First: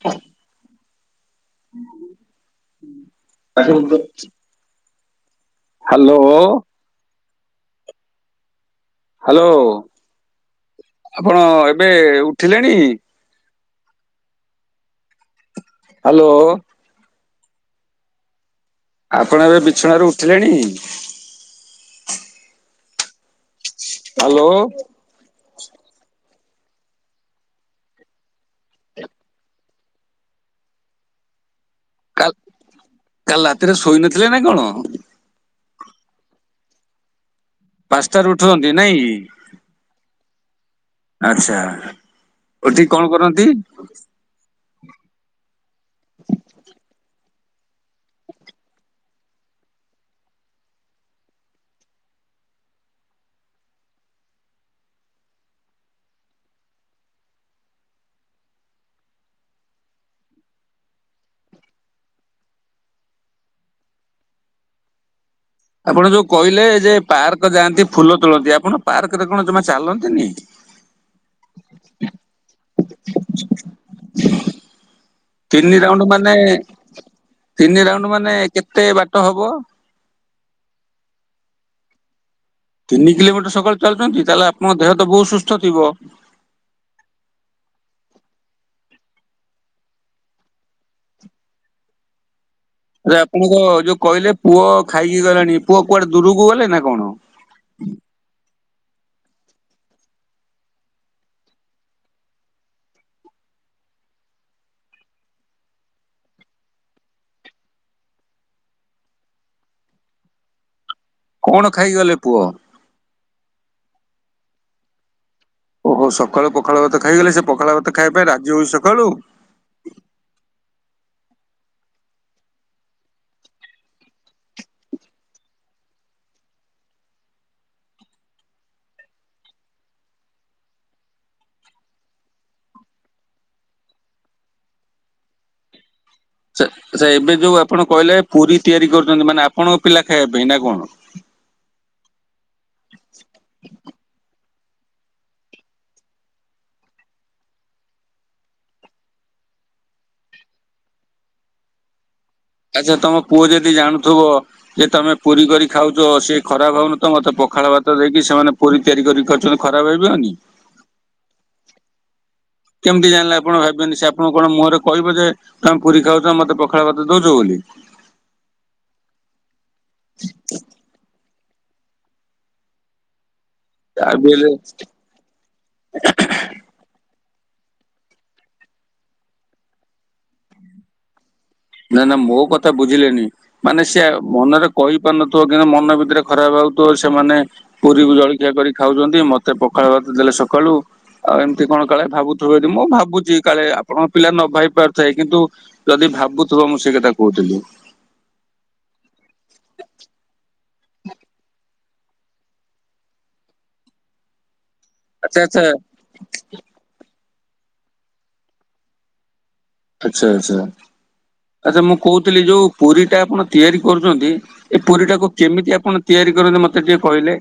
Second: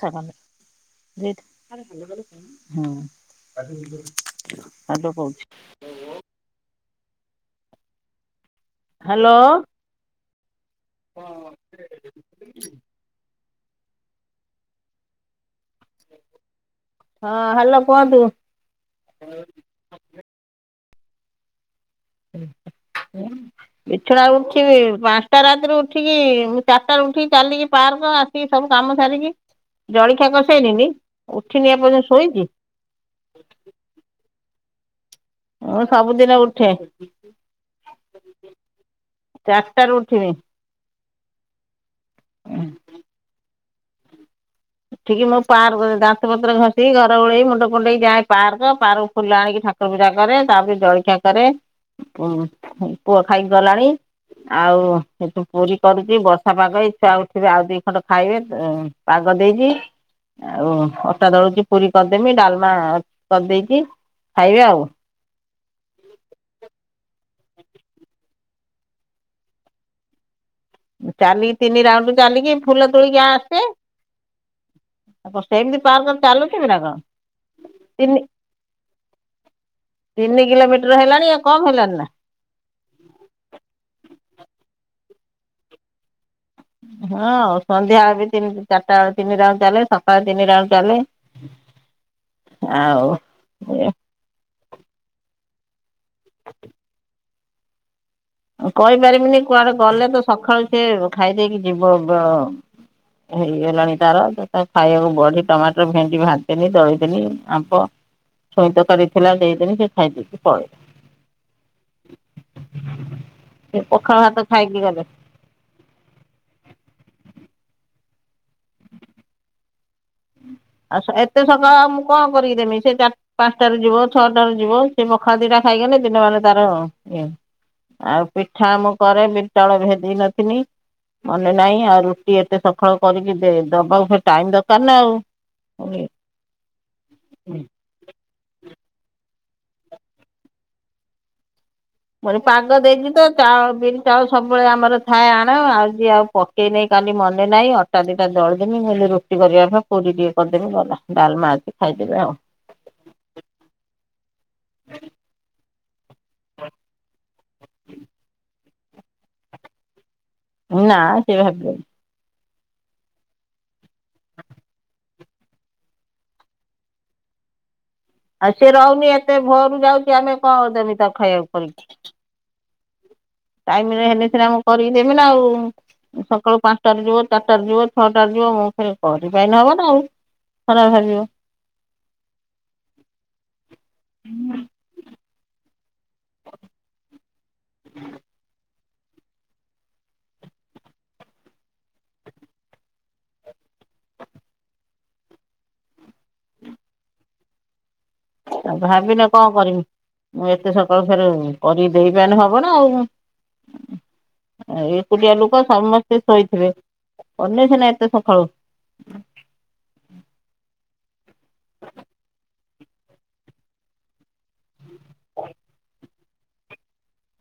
ହଁ [unintelligible] ଆଡ କହୁଛି hello hello hello ଆପଣ ଏବେ ଉଠିଲେଣି ହ୍ୟାଲୋ ହଁ ହାଲୋ କୁହନ୍ତୁ ଆପଣ ଏବେ ବିଛଣାରୁୁ ଉଠିଲେଣି ବିଛଣା ହ୍ୟାଲୋ ଉଠିବି ପାଞ୍ଚ ଚାରିଟା ରାତିରେ ଉଠିକି ଚାରିଟା ଉଠିକି ଚାଲିକି ପାର୍କ ଆସିକି ସବୁ କାମ ସାରିକି ଜଳିଖିଆ କରିସାଇନି ନି ଉଠିନି ଏପର୍ଯ୍ୟନ୍ତ କା ଶୁଇଁଛି କାଲି ରାତିରେ ଶୋଇ ନଥିଲେ ନା କଣ? ମୁଁ ସବୁଦିନ ଉଠେ ପାସ୍ତାରୁ ଉଠୁଛନ୍ତି ନାଇଁ ଚାରିଟା ରୁ ଉଠିବି ଆଚ୍ଛା ଉଠିକି କଣ କରନ୍ତି? ଉଠିକି ମୁଁ ପାର୍କ ଦାସ ପତ୍ର ଘଷି ଘର ଉଳେଇ ମୁଣ୍ଡ କୁଣ୍ଡେଇ ଯାଏ ପାର୍କ ପାର୍କ ଫୁଲ ଆଣିକି ଠା କୁର ପୂଜା କରେ ତାପରେ ଜଳଖିଆ କରେ ଉ ପୁଅ ଖାଇକି ଗଲାଣି ଆଉ ଏଠୁ ପୁରୀ କରିକି ବର୍ଷା ପାଗ ଏଇ ଛୁଆ ଉଠିବେ ଆଉ ଦି ଖଣ୍ଡ ଖାଇବେ କଦେଇଛିି ଆଉ ଅଟା ଦଳୁଛି ପୁରୀ କରିଦେମି ଡାଲମା କରିଦେଇଛି ଖାଇବେ ଆଉ ଆପଣ ଯୋଉ କହିଲେ ଯେ ପାର୍କ ଯାଆନ୍ତି ଫୁଲ ତୋଳନ୍ତି ଆପଣ ପାର୍କ ରେ କଣ ଯମା ଚାଲନ୍ତିନି ଚାଲିକି ତିନି ରାଉଣ୍ଡୁ ଚାଲିକି ଫୁଲ ତୋଳିକି ଆସେ ଆଉ ତିନି ସେମିତି ରାଉଣ୍ଡ ପାର୍କ ମାନେ ଚାଲୁଥିବି ନା କଣ ତିନି ରାଉଣ୍ଡ ମାନେ କେତେ ବାଟ ହବ? ତିନି କିଲୋମିଟର ହେଲାଣି ଆ କମ ହେଲାଣି ନା ତିନି କିଲୋମିଟର ସକାଳୁ ଚାଲୁଛନ୍ତି ତାହେଲେ ଆପଣଙ୍କ ଦେହ ତ ବହୁତ ସୁସ୍ଥ ଥିବ ହଁ ଆଉ ସନ୍ଧ୍ୟା ବେଳେ ବି ସେମି ଚାରିଟା ବେଳେ ତିନିଟା ଵେଳୁ ଚାଲେ ସକାଳ ତିନିଟାଉ ଚାଲେ [inaudible] ଆଉ ଆରେ ଆପଣଙ୍କ ଯୋଉ କହିଲେ ପୁଅ ଖାଇକି ଗଲେଣି ପୁଅ କୁଆଡେ ଦୂରକୁ ଗଲେ ନା କଣ କହିପାରିବିନି କୁଆଡେ ଗଲେ ତ ସକାଳୁ ସିଏ ଖାଇଦେଇକି ଯିବ [unintelligible] ହେଇଗଲାଣି ତାର ଖାଇବାକୁ ବଢି ଟମାଟର ଭେଣ୍ଡି ଭାଜିଦେନି ଦଳିଦେନି ଆମ୍ପ ଛୁଇ ତରକାରୀ ଥିଲା ସେଦେଇ ଦେମି ସେ ଖାଇଦେଇକି ପଳେଇ କଣ ଖାଇଗଲେ ପୁଅ? ସେ ପଖାଳ ଭାତ ଖାଇକି ଗଲେ ଓହୋ ସକାଳୁ ପଖାଳ ଭାତ ଖାଇଗଲେ ସେ ପଖାଳ ଭାତ ଖାଇବା ପାଇଁ ରାଜି ହଉଛି ସକାଳୁ। ଆଉ ସେ ଏତେ ସକାଳ ମୁଁ କଣ କରିକି ଦେମି ସେ ଚ ପାଞ୍ଚଟାରେ ଯିବ ଛଅଟାରେ ଯିବ ସେ ପଖାଳ ଦିଟା ଖାଇଗଲେ ଦିନ ମାନେ ତାର ଇଏ ଆଉ ପିଠା ମୁଁ କରେ ବିରି ଚାଉଳ ଭେଦେଇ ନିଥିନି। ମନେ ନାହିଁ ଆଉ ରୁଟି ଏତେ ସକାଳ କରିକି ଦବାକୁ ଫେର ଟାଇମ ଦରକାର ନା ଆଉ [unintelligible] ସେ ସେ ଏବେ ଯୋଉ ଆପଣ କହିଲେ ପୁରୀ ତିଆରି କରୁଛନ୍ତି ମାନେ ଆପଣଙ୍କ ପିଲା ଖାଇବା ପାଇଁ ନା କଣ? ମାନେ ପାଗ ଦେଇଛି ତ ଚାଉଳ ବିରି ଚାଉଳ ସବୁ ସବୁବେଳେ ଆମର ଥାଏ ଆଣ ଆଉ ଯ ଆଉ ପକେଇ ନେଇ କାଲି ମନେ ନାହିଁ ଅଟା ଦିଟା ଦଳିଦେନି ମୁ ରୁଟି କରିବା ପୁରୀ ଟିକେ କରିଦେବି ଗଲା ଡାଲମା ଅଛି ଖାଇଦେବେ ଆଉ। ଆଚ୍ଛା ତମ ପୁଅ ଯଦି ଜାଣୁଥିବ ଯେ ତମେ ପୁରୀ କରି ଖାଉଛ ସେ ଖରାପ ଭାବୁନଥିବ ତ ମତେ ପଖାଳ ଭାତ ଦେଇକି ସେମାନେ ପୁରୀ ତିଆରି କରି ଖାଉଛନ୍ତି ଖରାପ ଭାବିବନି। ନା ସିଏ ଭାବିବନି। କେମିତି ଜାଣିଲେ ଆପଣ ଭାବିବେନି ସେ ଆପଣ କଣ ମୁହଁରେ କହିବେ ଯେ ତମେ ପୁରୀ ଖାଉଛ ମତେ ପଖାଳ ଭାତ ଦଉଛ ବୋଲି। ଆଉ ସିଏ ରହୁନି ଏତେ ଭୋରରୁ ଯାଉଛି ଆମେ କଣଦମି ତାକୁ ଖାଇବାକୁ କରିକି। ଟାଇମରେ ଯାହା ହେଲେ ବି ସିନା ମୁଁ କରିକିଦେମି ନା ଆଉ ସକାଳୁ ପାଞ୍ଚଟାରେ ଯିବ ଚାରିଟାରେ ଯିବ ଛଅଟାରେ ଯିବ ମୁଁ ଫେର କରିପାରିଲେ ହବ ନା ଆଉ। ଖରାପ ଭାବିବ। ନା ନା ମୋ କଥା ବୁଝିଲେନି ମାନେ ସେ ମନରେ କହିପାରୁନଥିବ କିନ୍ତୁ ମନ ଭି ରେ ଖରାପ ଭାବୁଥିବ ସେମାନେ ପୁରୀକୁ ଜଳଖିଆ କରି ଖାଉଛନ୍ତି ମତେ ପଖାଳ ଭାତ ଦେଲେ ସକାଳୁ ଆଉ ଏମିତି କଣ କାଳେ ଭାବୁଥିବ ଯଦି ମୁଁ ଭାବୁଛି କାଳେ ଆପଣଙ୍କ ପିଲା ନ ଭାବି ପାରୁଥାଏ କିନ୍ତୁ ଯଦି ଭାବୁଥିବ ମୁଁ ସେ କଥା କହୁଥିଲି। ଆଉ ଭାବିନେ କଣ କରିମି? ମୁଁ ଏତେ ସକାଳୁ ଫେର କରିକି ଦେଇ ପାରିଲେ ହବ ନା ଆଉ ଏ ଏକୁଟିଆ ଆଚ୍ଛା ଆଚ୍ଛା ଲୋକ ସମସ୍ତେ ଶୋଇଥିବେ କନେ ସିନା ଏତେ ସକାଳୁ। ଆଚ୍ଛା ଆଚ୍ଛା ଆଚ୍ଛା ମୁଁ କହୁଥିଲି ଯୋଉ ପୁରିଟା ଆପଣ ତିଆରି କରୁଛନ୍ତି ଏ ପୁରିଟାକୁ କେମିତି ଆପଣ ତିଆରି କରନ୍ତି ମତେ ଟିକେ କହିଲେ?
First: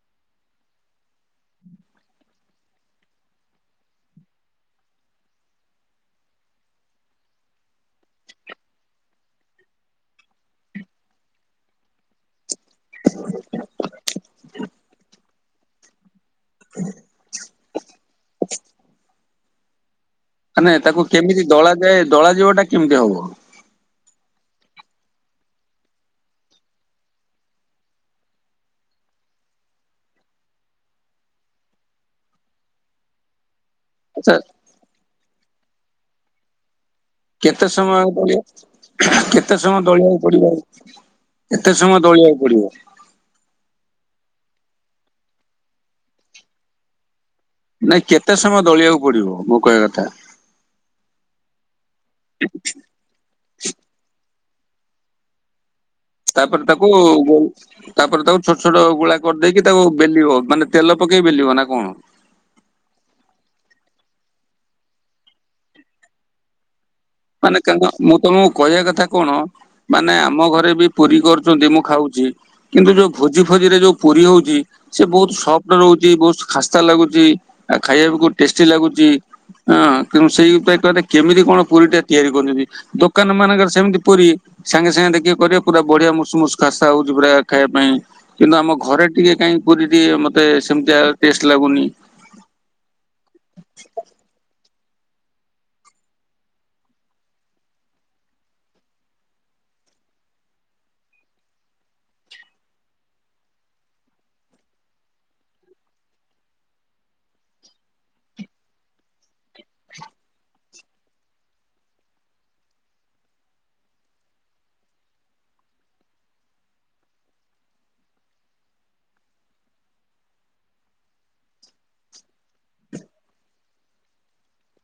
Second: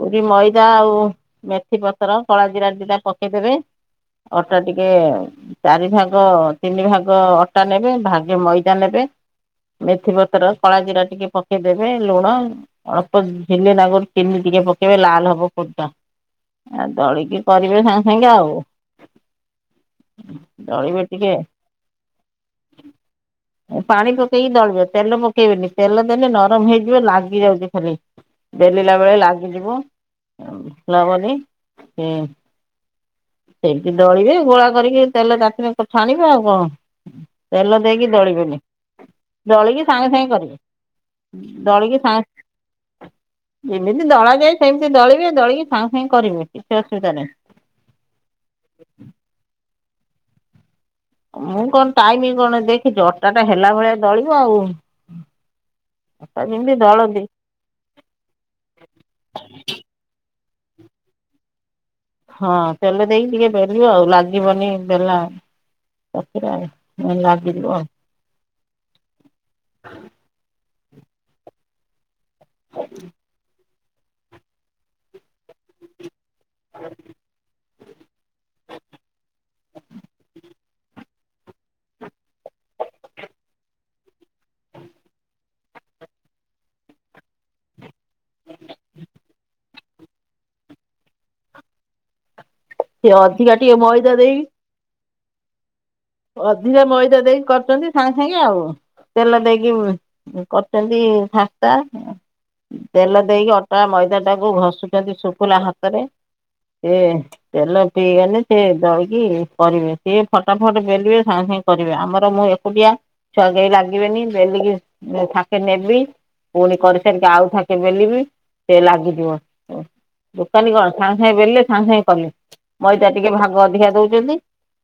ପୁରୀ ମଇଦା ଆଉ ମେଥି ପତ୍ର କଳା ଜିରା ଦିଟା ପକେଇଦେବେ ଅଟା ଟିକେ ଚାରି ଭାଗ ତିନି ଭାଗ ଅଟା ନେବେ ଭାଗେ ମଇଦା ନେବେ ମେଥିପତ୍ର କଳା ଜିରା ଟିକେ ପକେଇଦେବେ ଲୁଣ ଅଳ୍ପ ଝିଲେ ନାକୁ ଚିନି ଟିକେ ପକେଇବେ ଲାଲ ହବ ପୁରିଟା ଦଳିକି କରିବେ ସାଙ୍ଗେ ସାଙ୍ଗେ ଆଉ ମାନେ ଦଳିବେ ତାକୁ ଟିକେ କେମିତି ଦଳାଯାଏ ଦଳାଯିବା ଟା କେମିତି ହବ? ପାଣି ପକେଇକି ଦଳିବ ତେଲ ପକେଇବେନି ତେଲ ଦେଲେ ନରମ ହେଇଯିବ ଲାଗି ଯାଉଛି ଖାଲି। ବେଲିଲା ବେଳେ ଲାଗ ଯିବ ଲା ବେଲି ହବନି। ସେନି ଦଳିବେ ଆଚ୍ଛା ଗୋଳା କରିକି ତେଲ ତାତିଲେ ଛାଣିବେ ଆଉ କଣ? କେତେ ତେଲ ଦେଇକି ସମୟ ପଡିବ ଦଳିବେନି। କେତେ ସମୟ ଦଳିକି ସାଙ୍ଗେ ଦଳିବାକୁ ସାଙ୍ଗେ ପଡିବ କରିବେ କେତେ ସମୟ ଦଳିକି ଦଳିବାକୁ ସାଙ୍ଗ ପଡିବ? ଯେମିତି ଦଳାଯାଏ ସେମିତି ଦଳିବେ ଦଳିକି ସାଙ୍ଗେ ସାଙ୍ଗେ କରିବେ କିଛି ଅସୁବିଧା ନାହିଁ। ନାଇଁ କେତେ ସମୟ ଦଳିବାକୁ ପଡିବ ମୋ କହିବା କଥା। ମୁଁ କଣ ଟାଇମ କଣ ଦେଖିଛି ଅଟାଟା ହେଲା ଭଳିଆ ଦଳିବ ଆଉ। ଅଟା ତାପରେ ଯେମିତି ତାକୁ ଦଳନ୍ତି ତାପରେ ତାକୁ ଛୋଟ ଛୋଟ ଗୁଳା କରିଦେଇକି ତାକୁ ବେଲିବ ମାନେ ତେଲ ପକେଇକି ବେଲିବ ନା କଣ? ହଁ ତେଲ ଦେଇକି ଟିକେ ବେଲିବ ଆଉ ଲାଗିବନି ହେଲା ମାନେକଙ୍ଗ ମୁଁ ତମକୁ କହିଆ କଥା କଣ ମାନେ ଆମ ଘରେ ବି ପୁରୀ କରୁଛନ୍ତି ମୁଁ ଖାଉଛି। କିନ୍ତୁ ଯୋଉ ଭୋଜି ଫୋଜିରେ ଯୋଉ ପୁରୀ ହଉଛି ସେ ବହୁତ ସଫ୍ଟ ରହୁଛି ବହୁତ ଖାସ୍ତା ଲାଗୁଚି। ଆଉ ଖାଇବାକୁ ବହୁତ୍ ଟେଷ୍ଟି ଲାଗୁଛି ହଁ କିନ୍ତୁ ସେଇ ଉପାୟ ଟାରେ କେମିତି କଣ ପୁରୀ ଟେ ତିଆରି କରୁଛନ୍ତି ଦୋକାନ ମାନଙ୍କର ସେମିତି ପୁରୀ ସାଙ୍ଗେ ସାଙ୍ଗେ ଦେଖିକି କରିବ ପୁରା ବଢିଆ ମୂସ ମୂସ ଖାସା ହଉଛି ପୁରା ଖାଇବା ପାଇଁ। କିନ୍ତୁ ଆମ ଘରେ ଟିକେ କାଇଁ ପୁରୀ ଟିଏ ମତେ ସେମିତିଆ ଟେଷ୍ଟ ଲାଗୁନି। ସିଏ ଅଧିକା ଟିକେ ମଇଦା ଦେଇି ଅଧିକା ମଇଦା ଦେଇ କରୁଛନ୍ତି ସାଙ୍ଗେ ସାଙ୍ଗେ ଆଉ। ତେଲ ଦେଇକି କରୁଛନ୍ତି ଖାସ୍ତା। ତେଲ ଦେଇକି ଅଟା ମଇଦା ଟାକୁ ଘଷୁଛନ୍ତି ଶୁଖୁିଲା ହାତରେ। ସେ ତେଲ ପିଇଗଲେ ସେ ଦଳିକି କରିବେ ସିଏ ଫଟାଫଟ ବେ ସିଏ ସାଙ୍ଗେ ସାଙ୍ଗେ କରିବେ ଆମର ମୁଁ ଏକୁଟିଆ ଛଗେଇ ଲାଗିବେନି ବେଲିକି ଥାକେ ନେବି। ପୁଣି କରିସାରିକି ଆଉ ଥାକେ ବେଲବି ସେ ଲାଗିଯିବ। ଦୋକାନୀ କଣ ସାଙ୍ଗେ ସାଙ୍ଗେ ବେଲେ ସାଙ୍ଗେ ସାଙ୍ଗେ କଲେ ମଇଦା ଟିକେ ଭାଗ ଅଧିକା ଦଉଛନ୍ତି।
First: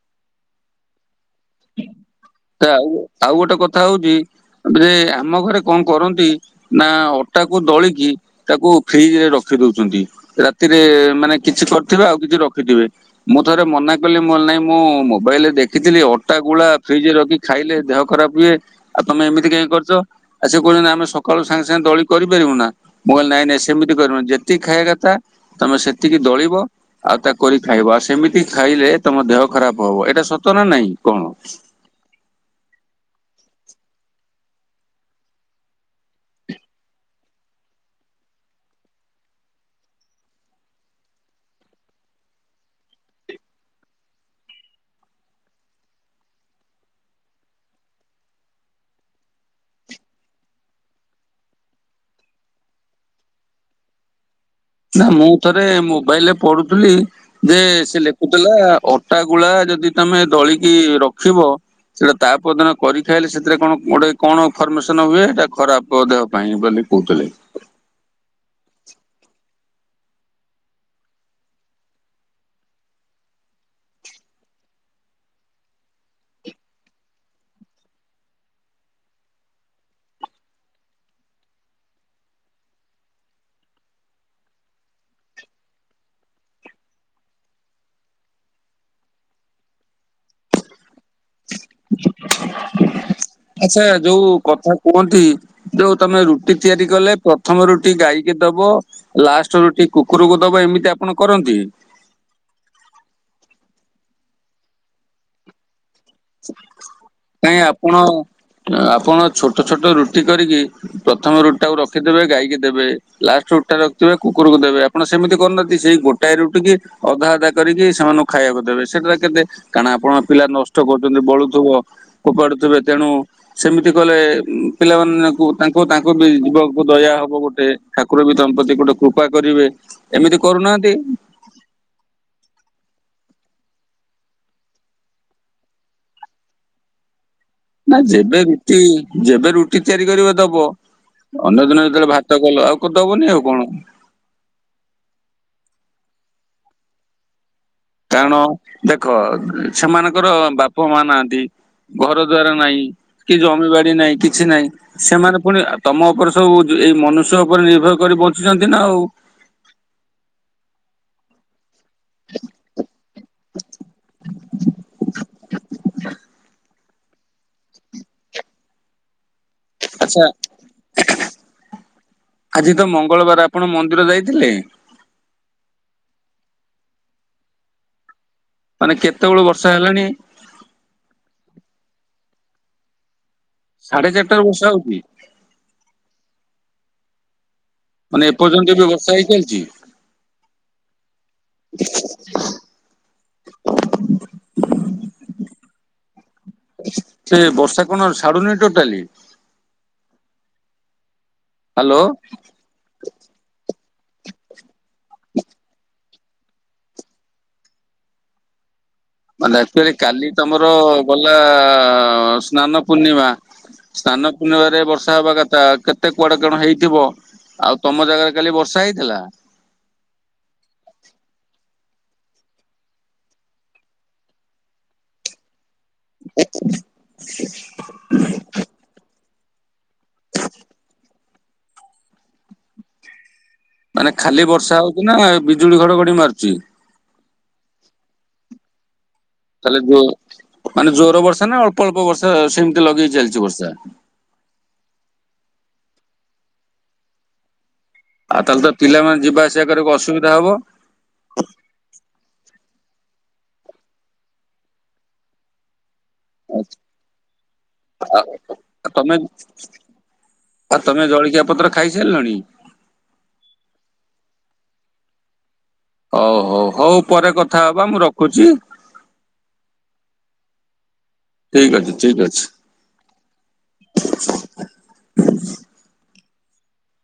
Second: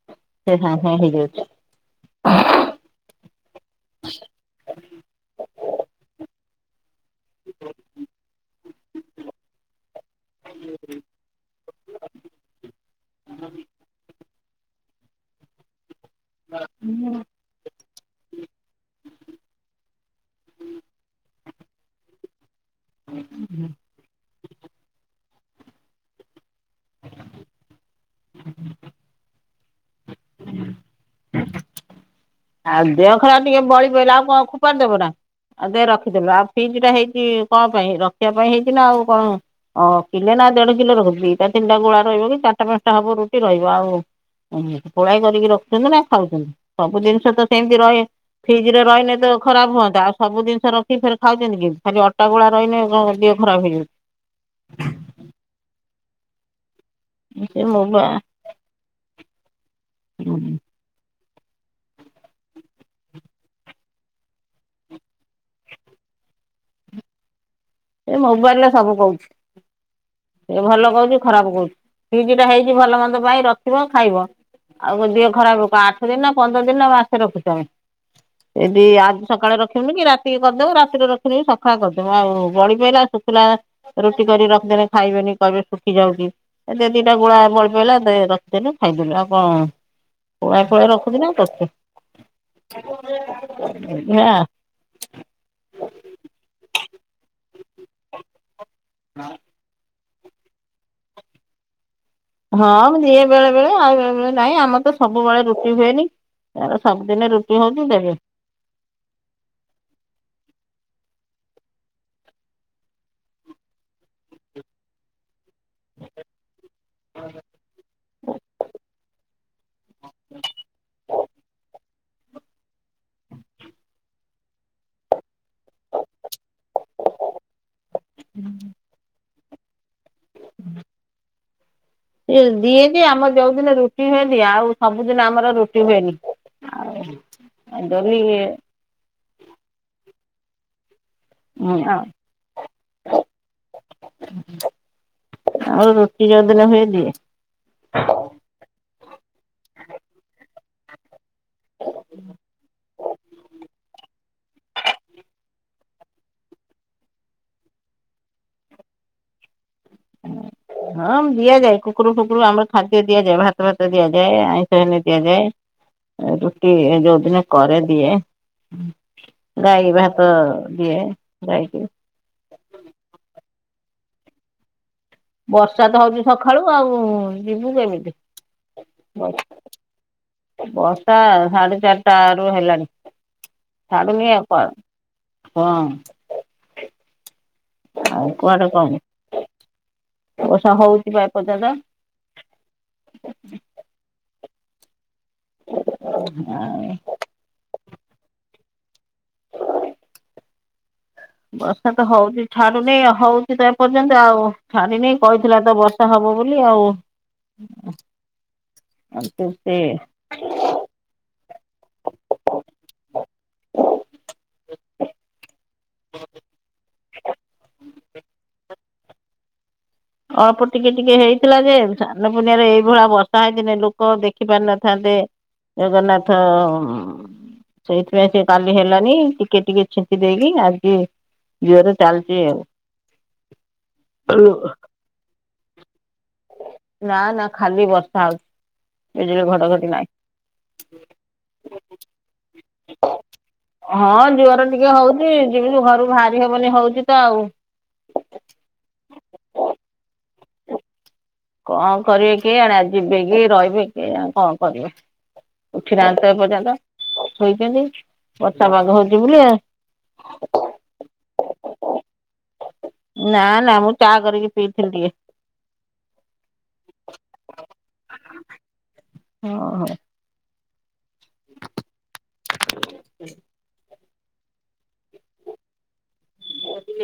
ସେ ସଙ୍ଗେ ସଙ୍ଗେ ହେଇଯାଉଚି। ତା ଆଉ ଗୋଟେ କଥା ହଉଛି ଯେ ଆମ ଘରେ କଣ କରନ୍ତି ନା ଅ ଅଟାକୁ ଦଳିକି ତାକୁ ଫ୍ରିଜ ରେ ରଖି ଦଉଛନ୍ତି ରାତିରେ ମାନେ କିଛି କ ଥିବେ ଆଉ କିଛି ରଖିଥିବେ ମୁଁ ଥରେ ମନା କଲି ମୁଁ କହିଲି ନାଇଁ ମୁଁ ମୋବାଇଲରେ ଦେଖିଥିଲି ଅ ଟା ଗୁଳା ଫ୍ରିଜ୍ ରେ ରଖି ଖାଇଲେ ଦେହ ଖରାପ ହୁଏ ଆଉ ତମେ ଏମିତି କାଇଁ କରିଛ? ଆଉ ସେ କହୁଛନ୍ତି ଆମେ ସକାଳୁ ସାଙ୍ଗେ ସାଙ୍ଗେ ଦଳି କରିପାରିବୁ ନା। ମୁଁ କହିଲି ନାଇଁ ନାଇଁ ସେମିତି କରିବିନି ଯେତିକି ଖାଇବା କଥା ତମେ ସେତିକି ଦଳିବ ଆଉ ତା କରି ଖାଇବ ଆଉ ସେମିତି ଖାଇଲେ ତମ ଦେହ ଖରାପ ହବ ଏଟା ସତ ନା ନାଇଁ କଣ? ଆଉ ଦେହ ଖରା ଟିକେ ବଳି ପଇଲା ଆଉ କଣ ଖୋପଡ଼ି ଦବ ନା। ଆଉ ଦେ ରଖିଦେଲୁ ଆଉ ଫ୍ରିଜ୍ ଟା ହେଇଛି କଣ ପାଇଁ ରଖିବା ପାଇଁ ହେଇଛି ନା ଆଉ କଣ ଓଁ କିଲେ ନା ଦେଢ କିଲୋ ରହୁଛିି ଦିଟା ତିନଟା ଗୁଳା ରହିବ କି ଚାରିଟା ପାଞ୍ଚଟା ହବ ରୁଟି ରହିବ ଆଉ ଓଁ ପୋଳାଇ କରିକି ରଖୁଛନ୍ତି ନା ଖାଉଛନ୍ତି ସବୁ ଜିନିଷ ତ ସେମିତି ରହେ। ଫ୍ରିଜ୍ ରେ ରହିନେ ତ ଖରାପ ହୁଅନ୍ତା ଆଉ ସବୁ ଜିନିଷ ରଖି ଫେରେ ଖାଉଛନ୍ତି କେମିତି ଖାଲି ଅଟାଗୁଳା ରହିନେ ଯୋ ଖରାପ। [unintelligible] ନା ମୁଁ ଥରେ ମୋବାଇଲ ରେ ପଢୁଥିଲି ଯେ ସେ ଲେଖୁ ଲା ଅଟା ଗୁଳା ଯଦି ତମେ ଦଳିକି ରଖିବ ସେଟା ତାପଦିନ କରି ଖାଇଲେ ସେଥିରେ କଣ ଗୋଟେ କଣ ଫର୍ମେସନ ହୁଏ ଏଟା ଖରାପ ଦେହ ପାଇଁ ବୋଲି। କହୁଥିଲେ। ଏ ମୋବାଇଲ୍ ରେ ସବୁ କହୁଛି। ଏ ଭଲ କହୁଛିୁ ଖରାପ କହୁଛିୁ ଫିଜ୍ ଟା ହେଇଛି ଭଲ ମନ୍ଦ ପାଇଁ ରଖିବ ଖାଇବ। ଆଉ ଗୋ ଦିହ ଖରାପ ରୋକ ଆଠ ଦିନ ନା ପନ୍ଦର ଦିନ ନା ମାସେ ରଖୁଛୁ ଆମେ। ଏଦି ଆଜି ସକାଳେ ରଖିବୁନି କି ରାତିକି କରିଦୋବୁ ରାତିରେ ରଖିଦୋବୁ ସକାଳେ କରିଦବୁ ଆଉ। ବଳି ପଇିଲା ଶୁଖିଲା ରୁଟି କରି ରଖିଦେଲେ ଖାଇବେନି କହିବେ ଶୁଖି ଯାଉଛି। ଏ ଦିଟା ଗୁଳା ବଳି ପାଇଲା ରଖିଦେଲୁ ଖାଇଦେଲୁ ଆଉ କଣ ପୁଳାଏ ପୁଳାଏ ରଖୁଛି ନା କରୁଛୁ ଆଛା ଯୋଉ ଏଇଭଳିଆ କଥା କୁହନ୍ତି ଯୋଉ ତମେ ରୁଟି ତିଆରି କଲେ ପ୍ରଥମ ରୁଟି ଗାଇକି ଦବ ଲାଷ୍ଟ ରୁଟି କୁକୁରକୁ ଦବ ଏମିତି ଆପଣ କରନ୍ତି। ହଁ ମୁ ଦିଏ ବେଳେ ବେଳେ ଆଉ ବେଳେବେଳେ ନାଇଁ ଆମର ତ ସବୁବେଳେ ରୁଟି ହୁଏନି। ତାର ସବୁଦିନେ ରୁଟି କାଇଁ ହଉଛି ଆପଣ ଦେବେ ଆପଣ ଛୋଟ ଛୋଟ ରୁଟି କରିକି ପ୍ରଥମ ରୁଟି ଟାକୁ ରଖିଥିବେ ଗାଈକି ଦେବେ ଲାଷ୍ଟ ରୁଟି ଟା ରଖିଥିବେ କୁକୁରକୁ ଦେବେ ଆପଣ ସେମିତି କରୁନାହା ନ୍ତି ସେଇ ଗୋଟାଏ ରୁଟି କି ଅଧା ଅଧା କରିକି ସେମାନଙ୍କୁ ଖାଇବାକୁ ଦେବେ ସେଟାରେ କେତେ କାରଣ ଆପଣଙ୍କ ପିଲା ନସ୍ ଷ୍ଟ କରୁଚନ୍ତି ବଳୁଥୁବ ଫୋପାଡୁଥିବେ ତେଣୁ ସେମିତି କଲେ ଉଁ ପିଲାମାନଙ୍କୁ ତାଙ୍କୁ ତାଙ୍କୁ ବି ଜିବକୁ ଦୟା ହବ ଗୋଟେ ଠାକୁର ବି ତମ ପ୍ରତି ଗୋଟେ କୃପା କରିବେ। ଏମିତି କରୁନାହାନ୍ତି। ହେଲ ଦିଏ ଯେ ଆମର ଯୋଉ ଦିନ ରୁଟି ହୁଏ ଦିଏ ଆଉ ସବୁଦିନ ଆମର ରୁଟି ହୁଏନି। ଆଉ ହଁ ନାଇଁ ଯେବେ ରୁଟି ଯେବେ ରୁଟି ତିଆରି କରିବ ଦବ। ଅନ୍ୟ ଦିନ ଯେତେବେଳେ ଭାତ କଲ ଆଉ କ ଦବନି ଆଉ କଣ। ଆଉ ରୁଟି ଯୋଉଦିନ ହୁଏ ଦିଏ। କାରଣ ଦେଖ ସେମାନଙ୍କର ବାପ ମା ନାହାନ୍ତି। ଘର ଦ୍ୱାର ନାଇଁ କି ଜମିବାଡ଼ି ନାଇଁ କି ଛି ନାଇଁ ସେମାନେ ଫୁଣି ତମ ଉପରେ ସବୁ ଯେ ଏଇ ମନୁଷ୍ୟ ଉପରେ ନିର୍ଭର କରି ବଞ୍ଚୁଚନ୍ତି ନା ଆଉ। ହଁ ମ୍ ଦିଆଯାଏ କୁ କୁକୁରକୁ ଫୁକୁରକୁ ଆମର ଖାଦ୍ୟ ଦିଆଯାଏ ଭାତ ଫାତ ଦିଆଯାଏ ଆଇଁଷ ହେଲେ ଦିଆଯାଏ। ରୁଟି ଏ ଯୋଉଦିନ କରେ ଦିଏ ଗାଈ ଆଚ୍ଛା ଭାତ ଦିଏ ଗାଈକୁ। ଆଜି ତ ମଙ୍ଗଳବାର ଆପଣ ମନ୍ଦିର ଯାଇଥିଲେ? ବର୍ଷା ତ ହଉଚି ସଖାଳୁ ଆଉଁ ଯିବୁ କେମିତି? ମାନେ କେତେବେଳୁ ବର୍ଷା ହେଲାଣି? ବର୍ଷା ସାଢ଼େ ଚାରଟା ରୁ ହେଲାଣି। ସାଢେ ଛାଡ଼ୁନି ଚାରିଟାରୁ ଆଉ କଣ ବର୍ଷା ହଉଛି ହଁ ମାନେ ଆଉ କୁଆଡ଼େ ଏପର୍ଯ୍ୟନ୍ତ ବି କଣ ବର୍ଷା ହେଇ ଚାଲିଛି। ବର୍ଷା ହଉଚି ପା ଏ ପର୍ଯ୍ୟନ୍ତ। ଓ ହ [inaudible] ସେ ବର୍ଷା କଣ ଛାଡ଼ୁନି ଟୋଟାଲି? ବର୍ଷା ହ୍ୟାଲୋ। ତ ହଉଚି ଛ ଛାଡ଼ୁ ନେଇ ଅ ହଉଚି ତ ଏପର୍ଯ୍ୟନ୍ତ ଆଉ ଛାଡ଼ି ନେଇ କହିଥିଲା ତ ବର୍ଷା ହବ ବୋଲି ଆଉ। ହଁ [unintelligible] ମାନେ ଆକ୍ଚୁଆଲି କାଲି ତମର ଗଲା ଆ ଆ ଆ ସ ସ୍ନାନ ପୂର୍ଣ୍ଣିମା ସ୍ନାନ ପୂର୍ଣ୍ଣିମାରେ ବର୍ଷା ହେବା କଥା କେତେ କୁଆଡ଼େ କଣ ହେଇଥିବ। ଆଉ ତମ ଜାଗାରେ କାଲି ବର୍ଷା ହେଇଥିଲା? ଅଳ୍ପ ଟିକେ ଟିକେ ହେଇଥିଲା ଯେ ସ୍ନାନ ପୁର୍ଣିମାରେ ଏଇଭଳିଆ ବର୍ଷା ହେଇଥିନେ ଲୋକ ଦେଖି ପାରିନଥାନ୍ତେ। ଜଗନ୍ନାଥ ଅ ଅ ଉଁ ସେଇଥିପାଇଁ ସେ କାଲି ହେଲାନେଇ ଟିକେ ଟିକେ ଛି ଞ୍ଚି ଦେଇକି ଆଜି ଜୋରରେ ଚାଲଚି ଆଉ। ମାନେ ଖାଲି ବର୍ଷା ହଉଚି ନା ବିଜୁଳି ଘଡ଼ ଘଡ଼ି ମାରୁଚି? ନା ନା ଖାଲି ବର୍ଷା ହଉଚି ବିଜୁଳି ତାହେଲେ ଘଡ଼ଘଡ଼ି ଯୋ ନାଇଁ। ମାନେ ଜୋର ବର୍ଷା ନା ଅଳ୍ପ ଅଳ୍ପ ବର୍ଷା ସେମତି ଲଗେଇ ଚାଲଚି ବର୍ଷା। ହଁ ଜୁଅର ଟିକେ ହଉ ଚି ଯିମିତି ଘରୁ ବାହାରି ହେବନି ହଉଚି ତ ଆଉ। ଆଉ ତାହାଲେ ତ ପିଲାମାନେ ଯିବା ଆସିବା କରିବାକୁ ଅସୁବିଧା ହବ? କଣ କରିବେ କେଜାଣି ଆଜି ଯିବେ କି ରହିବେ କେଜାଣି କଣ କରିବେ। ଉଠିିନାହାନ୍ତି ତ ଏ ଆଉ ପର୍ଯ୍ୟନ୍ତ ଶୋଇଚନ୍ତି ବର୍ଷା ପାଗ ତମେ ହଉଚି ବୁଲି ଆ ହ [unintelligible] ଆଉ ତମେ ଜଳଖିଆ ପତ୍ର ଖାଇସାରିଲଣି। ନା ନା ମୁଁ ଚା କରିକି ପିଇଥିଲି ଟିକେ। ହଉ ହଉ ହଉ ପରେ କଥା ହବା ମୁଁ ରଖୁଛି। ହଁ ହଁ। ଠିକ ଅଛି ଠିକ ଅଛି। ବୁଝିଲେ